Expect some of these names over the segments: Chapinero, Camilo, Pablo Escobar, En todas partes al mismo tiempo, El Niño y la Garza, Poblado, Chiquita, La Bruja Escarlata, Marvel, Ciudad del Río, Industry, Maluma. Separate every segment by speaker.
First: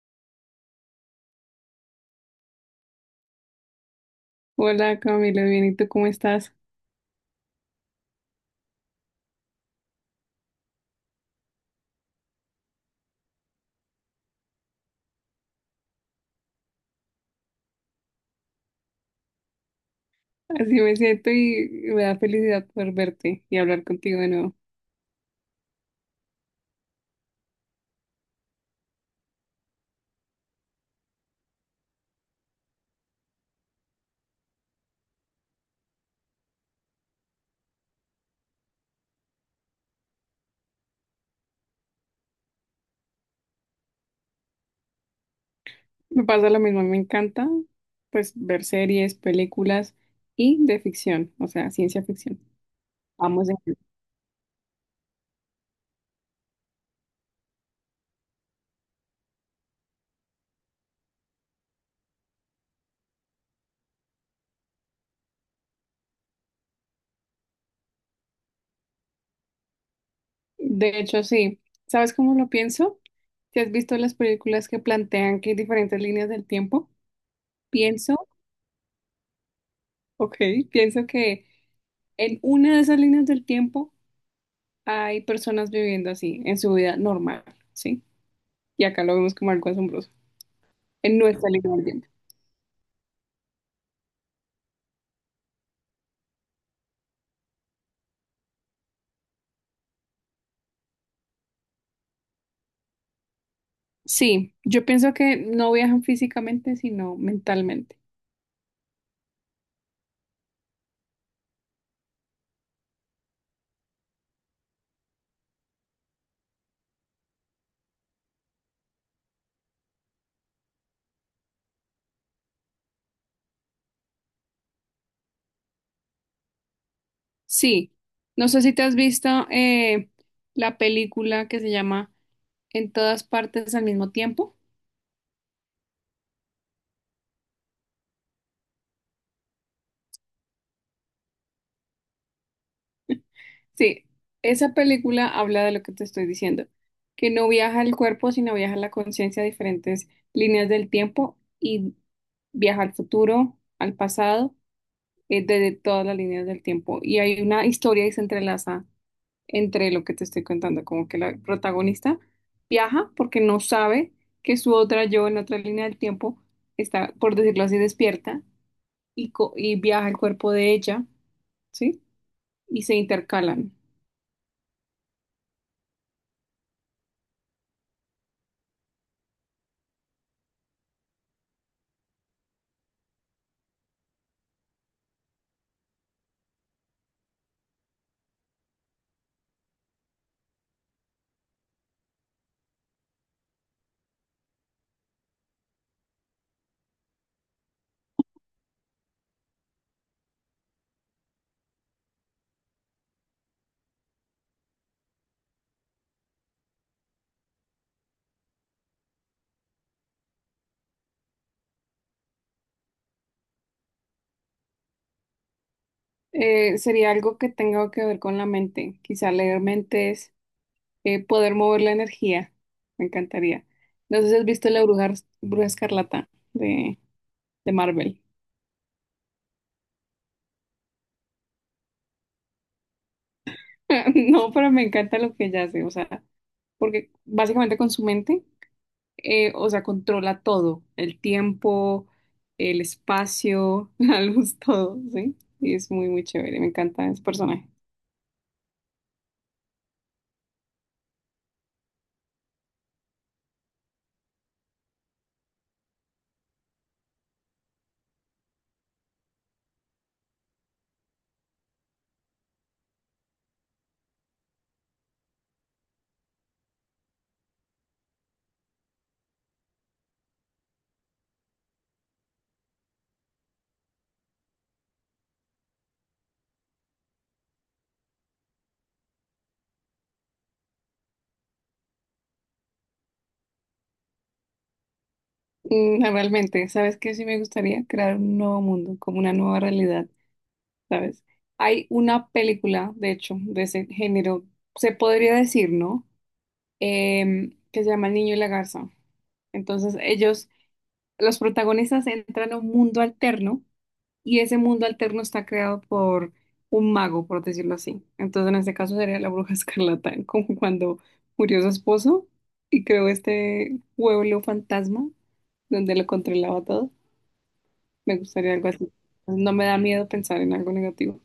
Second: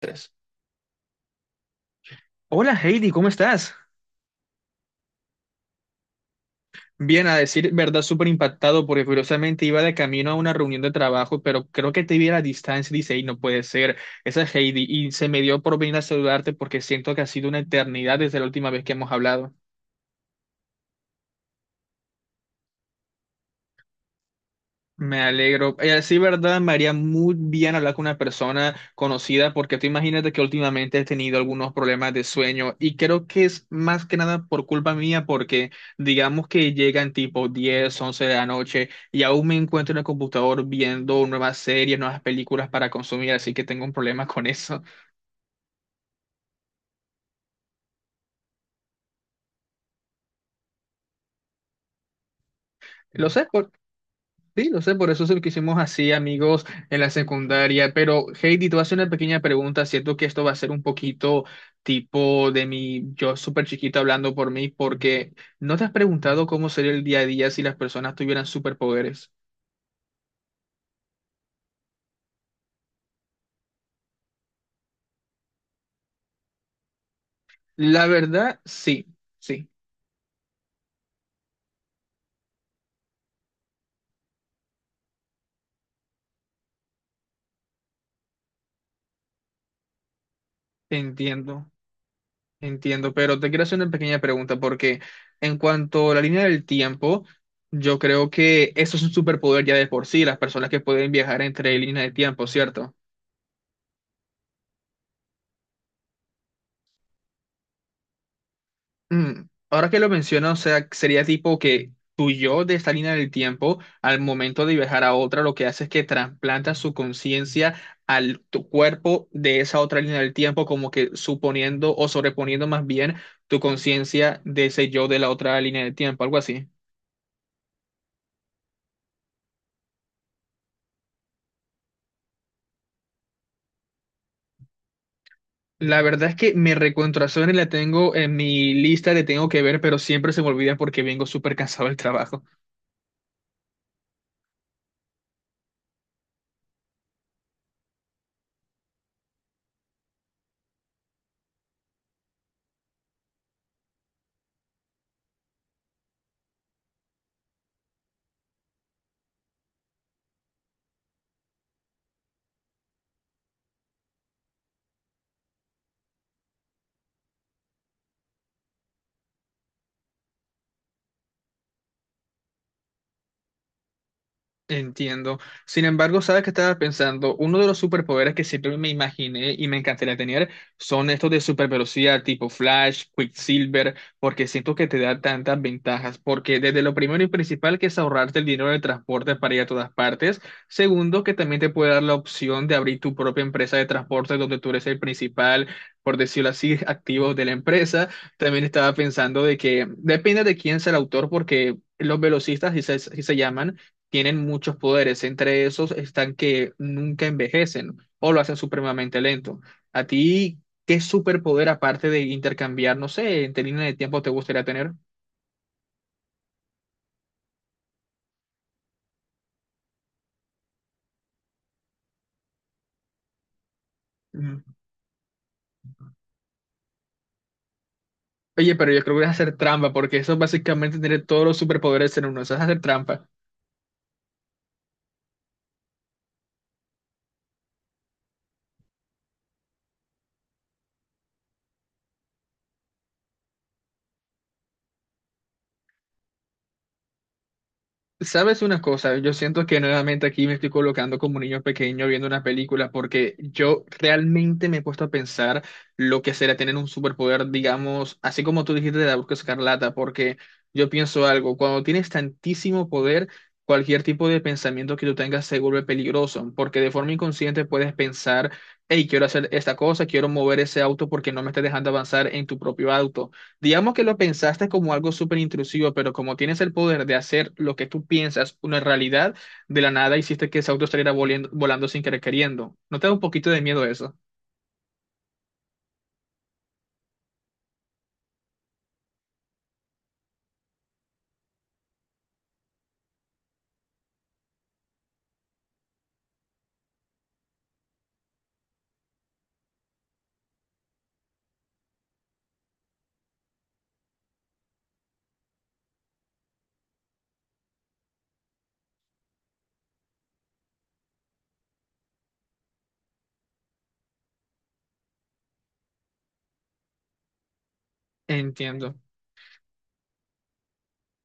Speaker 1: Tres. Hola Heidi, ¿cómo estás?
Speaker 2: Hola Camilo, bien, ¿y tú cómo estás?
Speaker 1: Bien, a decir verdad, súper impactado porque curiosamente iba de camino a una reunión de trabajo, pero creo que te vi a la distancia y dice, "Ey, no puede ser, esa es Heidi, y se me dio por venir a saludarte porque siento que ha sido una eternidad desde la última vez que hemos hablado.
Speaker 2: Así me siento y me da felicidad poder verte y hablar contigo de nuevo.
Speaker 1: Me alegro. Sí, verdad, me haría muy bien hablar con una persona conocida porque tú imagínate que últimamente he tenido algunos problemas de sueño y creo que es más que nada por culpa mía porque digamos que llegan tipo 10, 11 de la noche y aún me encuentro en el computador viendo nuevas series, nuevas películas para consumir, así que tengo un problema con eso.
Speaker 2: Me pasa lo mismo, me encanta pues ver series, películas y de ficción, o sea, ciencia ficción.
Speaker 1: Lo sé.
Speaker 2: Vamos de...
Speaker 1: Sí, lo sé, por eso se lo hicimos así, amigos, en la secundaria. Pero, Heidi, te voy a hacer una pequeña pregunta. Siento que esto va a ser un poquito tipo de mi yo súper chiquito hablando por mí, porque ¿no te has preguntado cómo sería el día a día si las personas tuvieran superpoderes?
Speaker 2: De hecho, sí. ¿Sabes cómo lo pienso? Si has visto las películas que plantean que hay diferentes líneas del tiempo,
Speaker 1: La
Speaker 2: pienso,
Speaker 1: verdad, sí, sí,
Speaker 2: ok, pienso que en una de esas líneas del tiempo hay personas viviendo así, en su vida normal, ¿sí? Y acá lo vemos como algo asombroso. En nuestra
Speaker 1: entiendo,
Speaker 2: línea del tiempo.
Speaker 1: entiendo. Pero te quiero hacer una pequeña pregunta, porque en cuanto a la línea del tiempo, yo creo que eso es un superpoder ya de por sí, las personas que pueden viajar entre líneas de tiempo, ¿cierto?
Speaker 2: Sí, yo pienso que no viajan físicamente, sino mentalmente.
Speaker 1: Mm. Ahora que lo menciono, o sea, sería tipo que tu yo de esta línea del tiempo, al momento de viajar a otra, lo que hace es que trasplanta su conciencia al tu cuerpo de esa otra línea del tiempo, como que suponiendo o sobreponiendo más bien tu conciencia de ese yo de la otra línea del tiempo, algo así.
Speaker 2: Sí, no sé si te has visto la película que se llama En todas partes al mismo tiempo.
Speaker 1: La verdad es que mi recontraserie la tengo en mi lista de tengo que ver, pero siempre se me olvida porque vengo súper cansado del trabajo.
Speaker 2: Sí, esa película habla de lo que te estoy diciendo, que no viaja el cuerpo, sino viaja la conciencia a diferentes líneas del tiempo y viaja al futuro, al pasado, desde todas las líneas del tiempo. Y hay una historia y se entrelaza entre lo que te estoy contando, como que la protagonista viaja porque no sabe que su otra yo en otra línea del tiempo está, por decirlo así, despierta y viaja el cuerpo de ella, ¿sí? Y se intercalan.
Speaker 1: Entiendo. Sin embargo, ¿sabes qué estaba pensando? Uno de los superpoderes que siempre me imaginé y me encantaría tener son estos de super velocidad tipo Flash, Quicksilver, porque siento que te da tantas ventajas. Porque desde lo primero y principal que es ahorrarte el dinero de transporte para ir a todas partes. Segundo, que también te puede dar la opción de abrir tu propia empresa de transporte donde tú eres el principal, por decirlo así, activo de la empresa. También estaba pensando de que depende de quién sea el autor porque... Los velocistas, si se llaman, tienen muchos poderes. Entre esos están que nunca envejecen o lo hacen supremamente lento. ¿A ti qué superpoder, aparte de intercambiar, no sé, en línea de tiempo, te gustaría tener?
Speaker 2: Sería algo que tenga que ver con la mente, quizá leer mentes, poder mover la energía, me encantaría. No sé si has
Speaker 1: Mm.
Speaker 2: visto La Bruja, Bruja Escarlata de Marvel.
Speaker 1: Oye, pero yo creo que es hacer trampa, porque eso es básicamente tener todos los superpoderes en uno. Eso es hacer trampa.
Speaker 2: No, pero me encanta lo que ella hace, o sea, porque básicamente con su mente o sea, controla todo, el tiempo, el espacio, la luz, todo, ¿sí? Y es muy, muy chévere, me encanta ese personaje.
Speaker 1: Sabes una cosa, yo siento que nuevamente aquí me estoy colocando como un niño pequeño viendo una película porque yo realmente me he puesto a pensar lo que será tener un superpoder, digamos, así como tú dijiste de la Bruja Escarlata, porque yo pienso algo, cuando tienes tantísimo poder, cualquier tipo de pensamiento que tú tengas se vuelve peligroso, porque de forma inconsciente puedes pensar, hey, quiero hacer esta cosa, quiero mover ese auto porque no me está dejando avanzar en tu propio auto. Digamos que lo pensaste como algo súper intrusivo, pero como tienes el poder de hacer lo que tú piensas una realidad, de la nada hiciste que ese auto saliera volando, volando sin querer queriendo. ¿No te da un poquito de miedo eso?
Speaker 2: Mm, realmente, ¿sabes qué? Sí me gustaría crear un nuevo mundo, como una nueva realidad, ¿sabes? Hay una película, de hecho, de ese género, se podría decir, ¿no? Que se llama El Niño y la Garza. Entonces, ellos, los protagonistas entran a un mundo alterno y ese mundo alterno está creado por un mago, por decirlo así. Entonces, en este caso sería la bruja escarlata, como cuando murió su esposo y creó este pueblo fantasma donde lo controlaba todo. Me gustaría algo así.
Speaker 1: Entiendo.
Speaker 2: No me da miedo pensar en algo negativo.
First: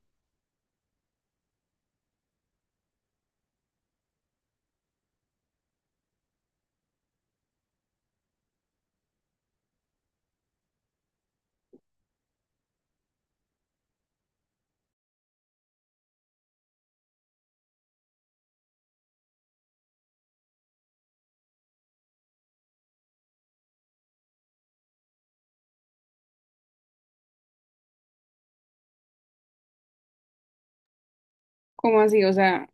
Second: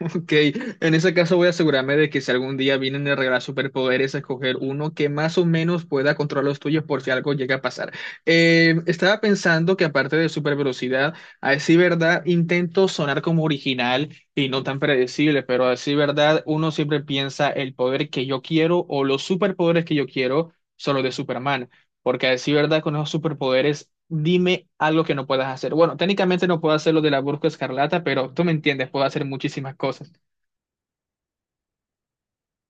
Speaker 1: Ok, en ese caso voy a asegurarme de que si algún día vienen a regalar superpoderes, a escoger uno que más o menos pueda controlar los tuyos por si algo llega a pasar. Estaba pensando que aparte de super velocidad, a decir verdad, intento sonar como original y no tan predecible, pero a decir verdad, uno siempre piensa el poder que yo quiero o los superpoderes que yo quiero son los de Superman, porque a decir verdad, con esos superpoderes... Dime algo que no puedas hacer. Bueno, técnicamente no puedo hacer lo de la Burka Escarlata, pero tú me entiendes, puedo hacer muchísimas cosas.
Speaker 2: ¿Cómo así? O sea,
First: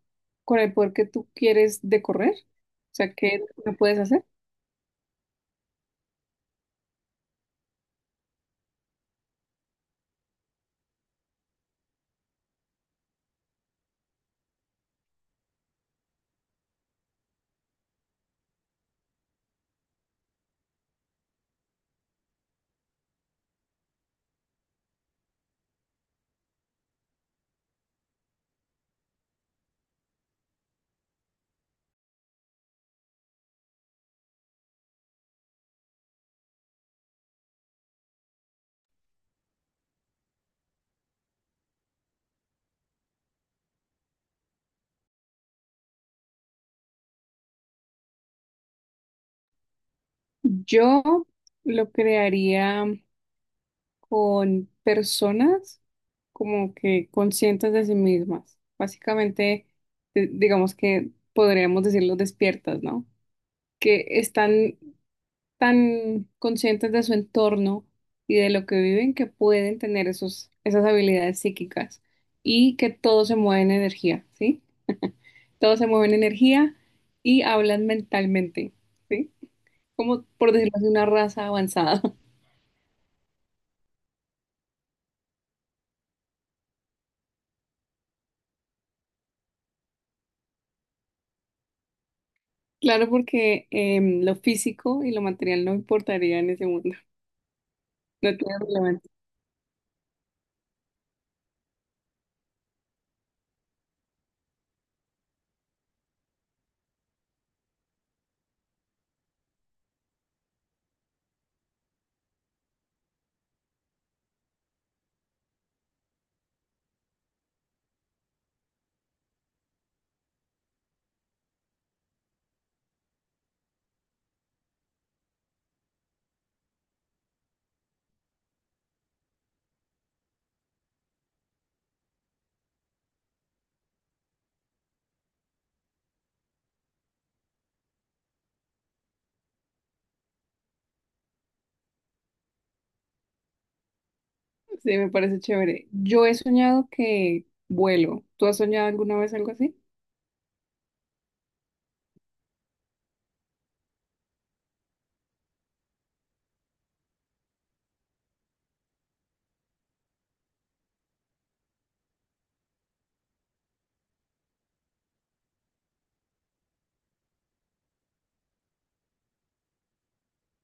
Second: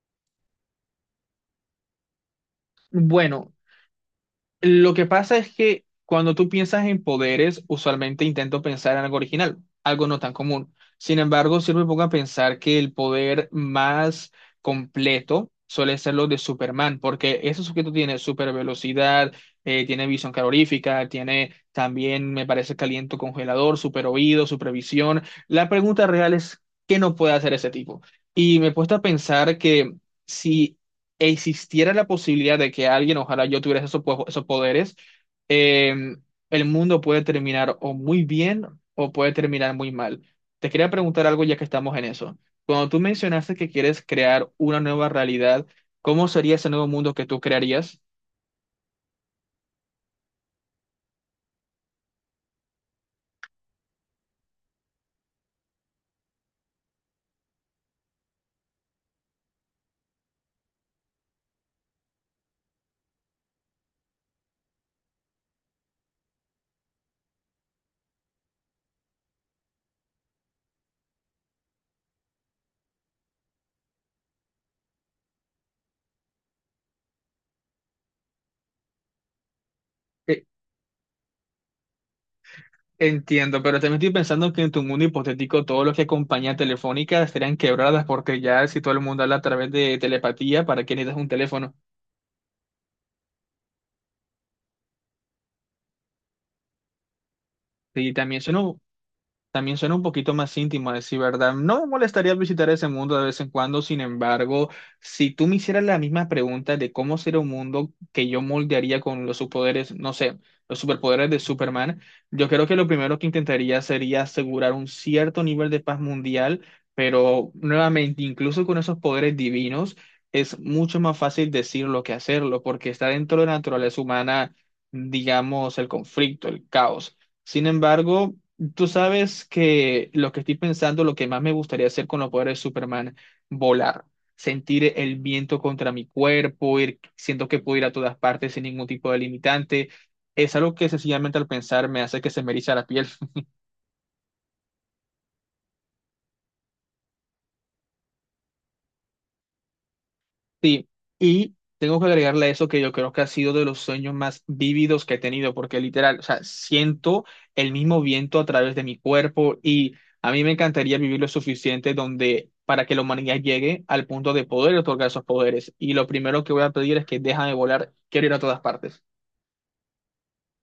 Speaker 2: con el poder que tú quieres de correr, o sea, ¿qué
Speaker 1: Bueno,
Speaker 2: no puedes hacer?
Speaker 1: lo que pasa es que cuando tú piensas en poderes, usualmente intento pensar en algo original, algo no tan común. Sin embargo, si me pongo a pensar que el poder más completo suele ser lo de Superman, porque ese sujeto tiene super velocidad, tiene visión calorífica, tiene también, me parece, caliente congelador, super oído, supervisión. La pregunta real es, ¿qué no puede hacer ese tipo? Y me he puesto a pensar que... Si existiera la posibilidad de que alguien, ojalá yo tuviera esos poderes, eh, el mundo puede terminar o muy bien o puede terminar muy mal. Te quería preguntar algo ya que estamos en eso. Cuando tú mencionaste que quieres crear una nueva realidad, ¿cómo sería ese nuevo mundo que tú crearías?
Speaker 2: Yo lo crearía con personas como que conscientes de sí mismas. Básicamente, digamos que podríamos decirlo despiertas, ¿no? Que están tan conscientes de su entorno y de lo que viven que pueden tener esas habilidades psíquicas y que todo se mueve en energía, ¿sí? Todo se mueve en energía y hablan mentalmente, ¿sí? Como
Speaker 1: Eh,
Speaker 2: por decirlo así, una raza avanzada.
Speaker 1: Entiendo, pero también estoy pensando que en tu mundo hipotético todo lo que acompaña telefónica estarían quebradas porque ya si todo el mundo habla a través de telepatía, ¿para qué necesitas un teléfono?
Speaker 2: Claro, porque lo físico y lo material no importaría en ese mundo.
Speaker 1: Y
Speaker 2: No
Speaker 1: también
Speaker 2: tiene
Speaker 1: suena
Speaker 2: relevancia.
Speaker 1: También suena un poquito más íntimo, a decir verdad. No me molestaría visitar ese mundo de vez en cuando, sin embargo, si tú me hicieras la misma pregunta de cómo sería un mundo que yo moldearía con los superpoderes, no sé, los superpoderes de Superman, yo creo que lo primero que intentaría sería asegurar un cierto nivel de paz mundial, pero nuevamente, incluso con esos poderes divinos, es mucho más fácil decirlo que hacerlo, porque está dentro de la naturaleza humana, digamos, el conflicto, el caos. Sin embargo, tú sabes que lo que estoy pensando, lo que más me gustaría hacer con los poderes de Superman, volar, sentir el viento contra mi cuerpo, ir, siento que puedo ir a todas partes sin ningún tipo de limitante, es algo que sencillamente al pensar me hace que se me eriza la piel.
Speaker 2: Sí, me parece chévere. Yo he soñado que vuelo. ¿Tú has soñado alguna vez algo así?
Speaker 1: Sí, y tengo que agregarle a eso que yo creo que ha sido de los sueños más vívidos que he tenido, porque literal, o sea, siento el mismo viento a través de mi cuerpo y a mí me encantaría vivir lo suficiente donde para que la humanidad llegue al punto de poder otorgar esos poderes. Y lo primero que voy a pedir es que déjame volar, quiero ir a todas partes.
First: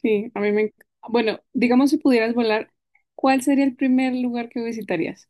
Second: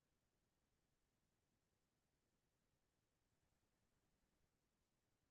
Speaker 2: Sí, a mí me... enc- Bueno, digamos si pudieras volar, ¿cuál sería el primer lugar que visitarías?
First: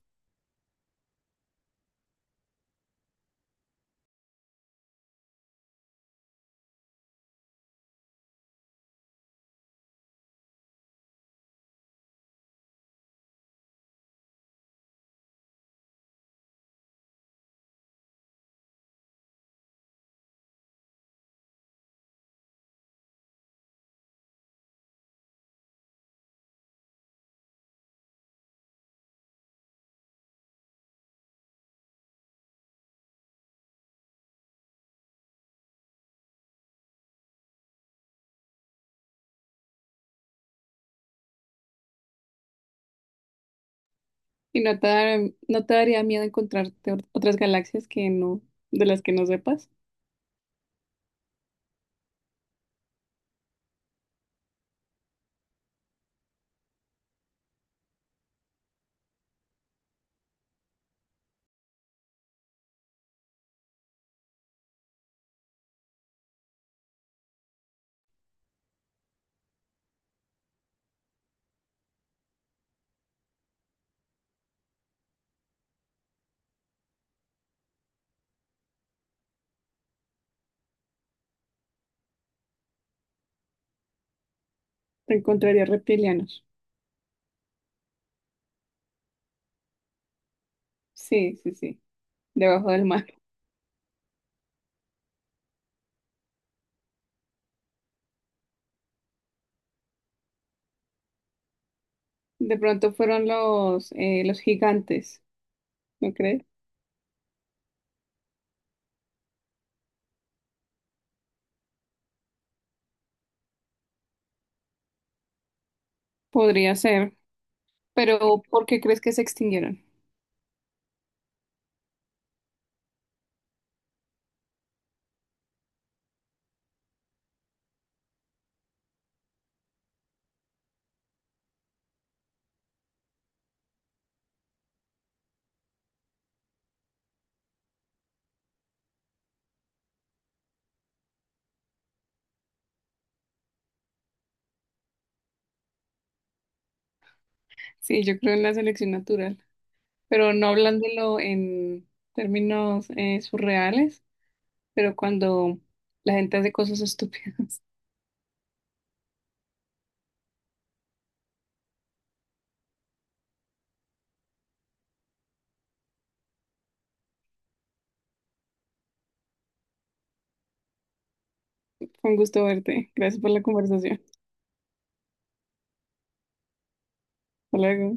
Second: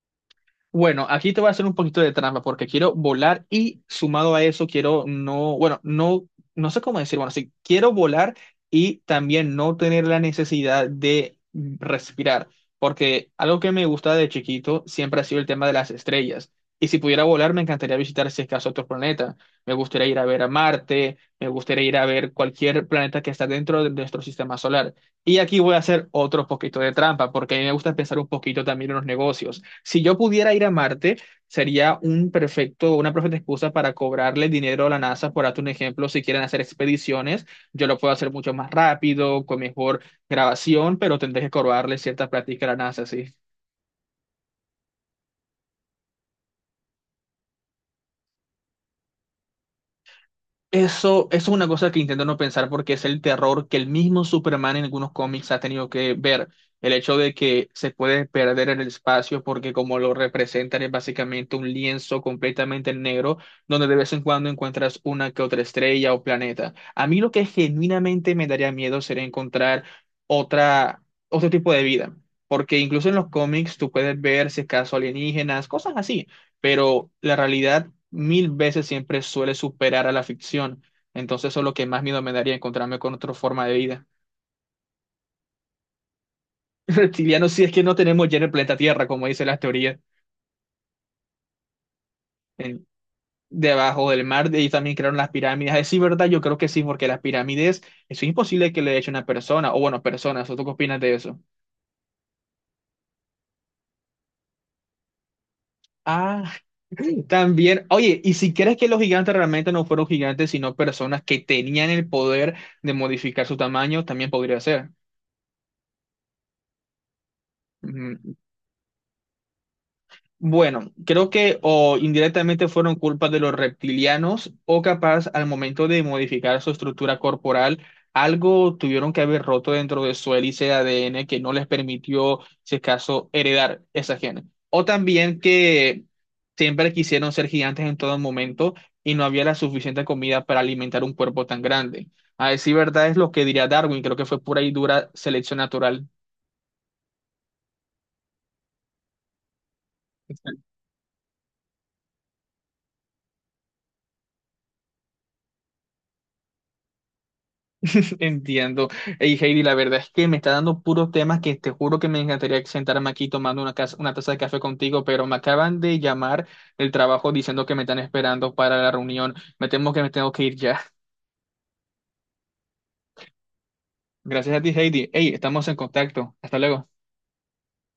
Speaker 1: Bueno, aquí te voy a hacer un poquito de trampa porque quiero volar y sumado a eso quiero no, bueno, no, no sé cómo decir, bueno, sí, quiero volar y también no tener la necesidad de respirar, porque algo que me gusta de chiquito siempre ha sido el tema de las estrellas. Y si pudiera volar, me encantaría visitar, si es caso, otro planeta. Me gustaría ir a ver a Marte, me gustaría ir a ver cualquier planeta que está dentro de nuestro sistema solar. Y aquí voy a hacer otro poquito de trampa, porque a mí me gusta pensar un poquito también en los negocios. Si yo pudiera ir a Marte, sería una perfecta excusa para cobrarle dinero a la NASA, por darte un ejemplo, si quieren hacer expediciones, yo lo puedo hacer mucho más rápido, con mejor grabación, pero tendré que cobrarle cierta práctica a la NASA, sí.
Speaker 2: Y no te daría miedo encontrarte otras galaxias que no, de las que no sepas.
Speaker 1: Eso es una cosa que intento no pensar porque es el terror que el mismo Superman en algunos cómics ha tenido que ver. El hecho de que se puede perder en el espacio porque como lo representan es básicamente un lienzo completamente negro donde de vez en cuando encuentras una que otra estrella o planeta. A mí lo que genuinamente me daría miedo sería encontrar otra, otro tipo de vida. Porque incluso en los cómics tú puedes ver si acaso alienígenas, cosas así pero la realidad mil veces siempre suele superar a la ficción. Entonces eso es lo que más miedo me daría, encontrarme con otra forma de vida.
Speaker 2: Te encontrarías reptilianos.
Speaker 1: Reptilianos, si es que no tenemos ya en el planeta Tierra, como dicen las teorías,
Speaker 2: Sí, sí, sí. Debajo del
Speaker 1: en-
Speaker 2: mar.
Speaker 1: debajo del mar, de ahí también crearon las pirámides. Es sí, ¿verdad? Yo creo que sí, porque las pirámides, eso es imposible que le eche una persona, o bueno, personas, ¿o tú qué opinas de eso?
Speaker 2: De pronto fueron los gigantes, ¿no crees?
Speaker 1: Ah, también, oye, ¿y si crees que los gigantes realmente no fueron gigantes, sino personas que tenían el poder de modificar su tamaño, también podría ser?
Speaker 2: Podría ser,
Speaker 1: Ujú.
Speaker 2: pero ¿por qué crees que se extinguieron?
Speaker 1: Bueno, creo que o indirectamente fueron culpa de los reptilianos o capaz al momento de modificar su estructura corporal, algo tuvieron que haber roto dentro de su hélice de ADN que no les permitió, si es caso, heredar esa genes. O también que siempre quisieron ser gigantes en todo momento y no había la suficiente comida para alimentar un cuerpo tan grande. A decir verdad es lo que diría Darwin, creo que fue pura y dura selección natural.
Speaker 2: Sí, yo creo en la selección natural, pero no hablándolo en términos surreales, pero cuando la gente hace cosas estúpidas.
Speaker 1: Entiendo. Hey, Heidi, la verdad es que me está dando puros temas que te juro que me encantaría sentarme aquí tomando una, una taza de café contigo, pero me acaban de llamar del trabajo diciendo que me están esperando para la reunión. Me temo que me tengo que ir ya.
Speaker 2: Fue un gusto verte. Gracias por la conversación.
Speaker 1: Gracias a ti, Heidi. Hey, estamos en contacto. Hasta luego.
Speaker 2: Hasta luego.